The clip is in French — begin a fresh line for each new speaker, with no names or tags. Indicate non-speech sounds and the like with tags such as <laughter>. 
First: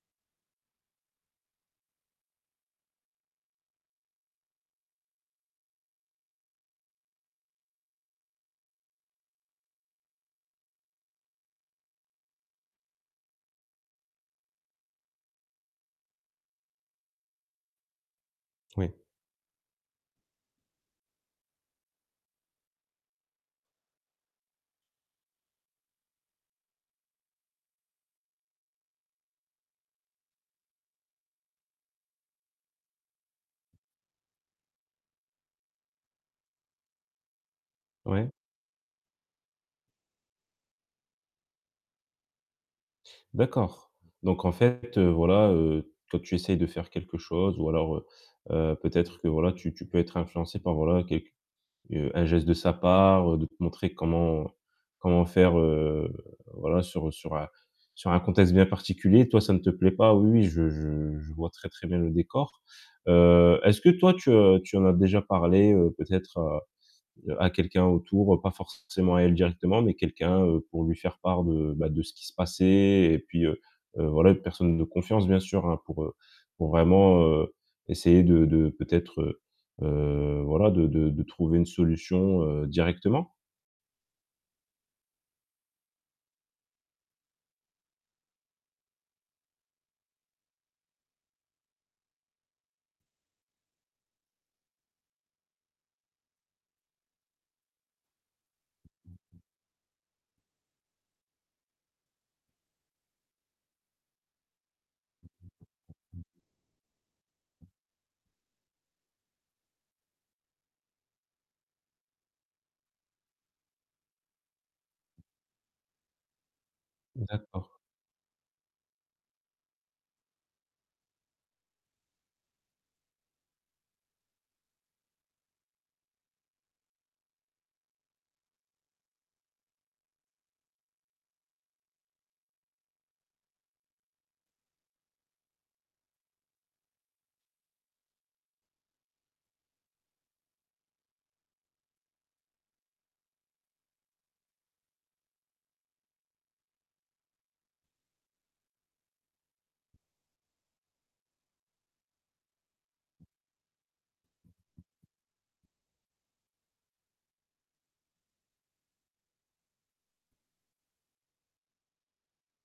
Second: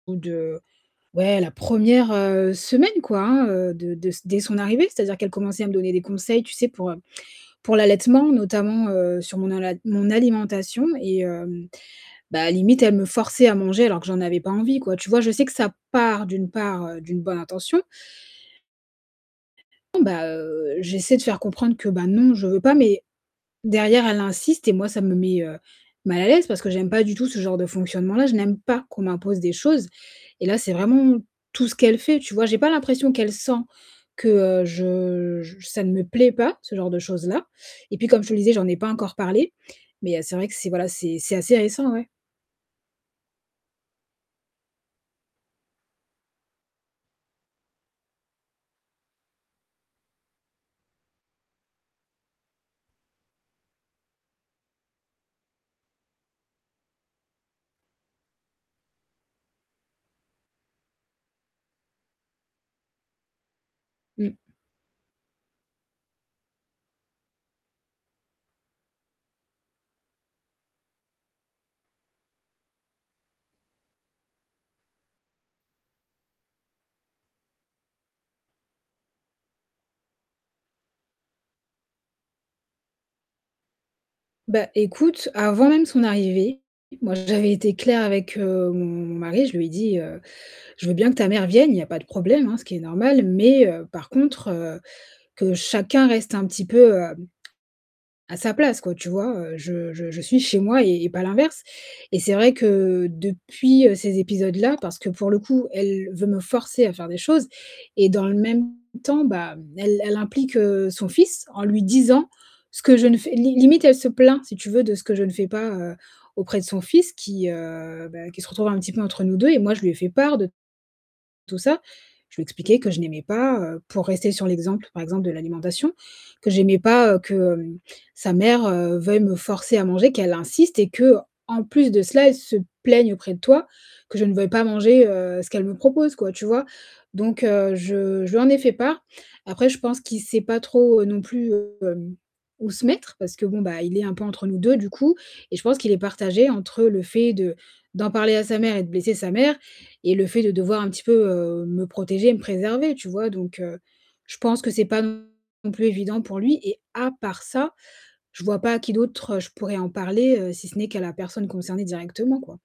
Ou de ouais, la 1re, heu, semaine, quoi, hein, de de dès son arrivée. C'est-à-dire qu'elle commençait à me donner des conseils, tu sais, pour, heu, pour l'allaitement, notamment, heu, sur mon alom mon alimentation, et hem, ben limite, elle me forçait à manger, alors que j'en avais pas envie, quoi. Tu vois? Je sais que ça part d'une part d'une bonne intention
Oui.
Ben, heu, j'essaie de faire comprendre que ben, non, je veux pas, mais derrière, elle insiste et moi, ça me met, heu, mal à l'aise parce que j'aime pas du tout ce genre de fonctionnement-là, je n'aime pas qu'on m'impose des choses et là, c'est vraiment tout ce qu'elle fait, tu vois? J'ai pas l'impression qu'elle sent, que je je ça ne me plaît pas, ce genre de choses-là et puis comme je
Ouais.
te le disais, j'en ai pas encore parlé, mais heu, c'est vrai que c'est, voilà, c'est c'est assez récent ouais.
D'accord, donc en fait, heu, voilà, heu, toi tu essayes de faire quelque chose ou alors, heu heu, peut-être que, voilà, tu tu peux être influencée par, voilà, quelque heu, un geste de sa part, de te montrer comment comment faire, heu, voilà, sur sur un sur un contexte bien particulier. Toi, ça ne te plaît pas, oui, oui, je je je vois très, très bien le décor. Heu, est-ce que toi, tu,
Mmh.
heu, tu en as déjà parlé, heu, peut-être à à quelqu'un, autour, pas forcément à elle directement, mais quelqu'un, heu, pour lui faire part de, bah, de ce qui se passait et puis, heu heu, voilà une personne de confiance, bien sûr, heu, pour pour vraiment, heu, essayer de de peut-être, heu heu, voilà, de de de trouver une solution, heu, directement?
Ben, écoute, avant même son arrivée, moi, j'avais été claire avec, heu, mon mari, je lui ai dit, heu: «Je veux bien que ta mère vienne, il y a pas de problème, hein, ce qui est normal, mais heu, par contre, heu, que chacun reste un petit peu, heu, à sa place, quoi», tu vois? Heu, je je je suis chez moi et et pas l'inverse et c'est vrai que depuis, heu, ces épisodes-là parce que pour le coup, elle
<unintelligible>
veut me forcer à faire des choses et dans le même temps, ben, elle elle implique son fils, en lui disant ce que je ne fais limite, elle se plaint, si tu veux, de ce que je ne fais pas, heu, auprès de son fils,
Mmh,
qui,
d'accord.
heu, ben qui se retrouve un petit peu entre nous 2 et moi je lui ai fait part de tout ça. Je lui expliqué que je n'aimais pas heu pour rester sur l'exemple, par exemple de l'alimentation, que j'aimais pas, que, heu, sa mère veuille me forcer à manger, qu'elle insiste et qu'en plus de cela, elle se plaigne auprès de toi, que je ne veuille pas manger, heu, ce qu'elle me propose, quoi, tu vois? Donc heu, je je lui en ai fait part. Après, je pense qu'il sait pas trop, non plus, hem, où se mettre, parce que bon, bah, il est un peu entre nous 2, du coup, et je pense qu'il est partagé entre le fait de d'en parler à sa mère et de blesser sa mère et le fait de devoir un petit peu, heu, me protéger, me préserver, tu vois? Donc heu, je pense que c'est pas non plus évident pour lui et à part ça, je vois pas à qui d'autre, heu, je pourrais en parler, si ce n'est qu'à la personne concernée directement, quoi.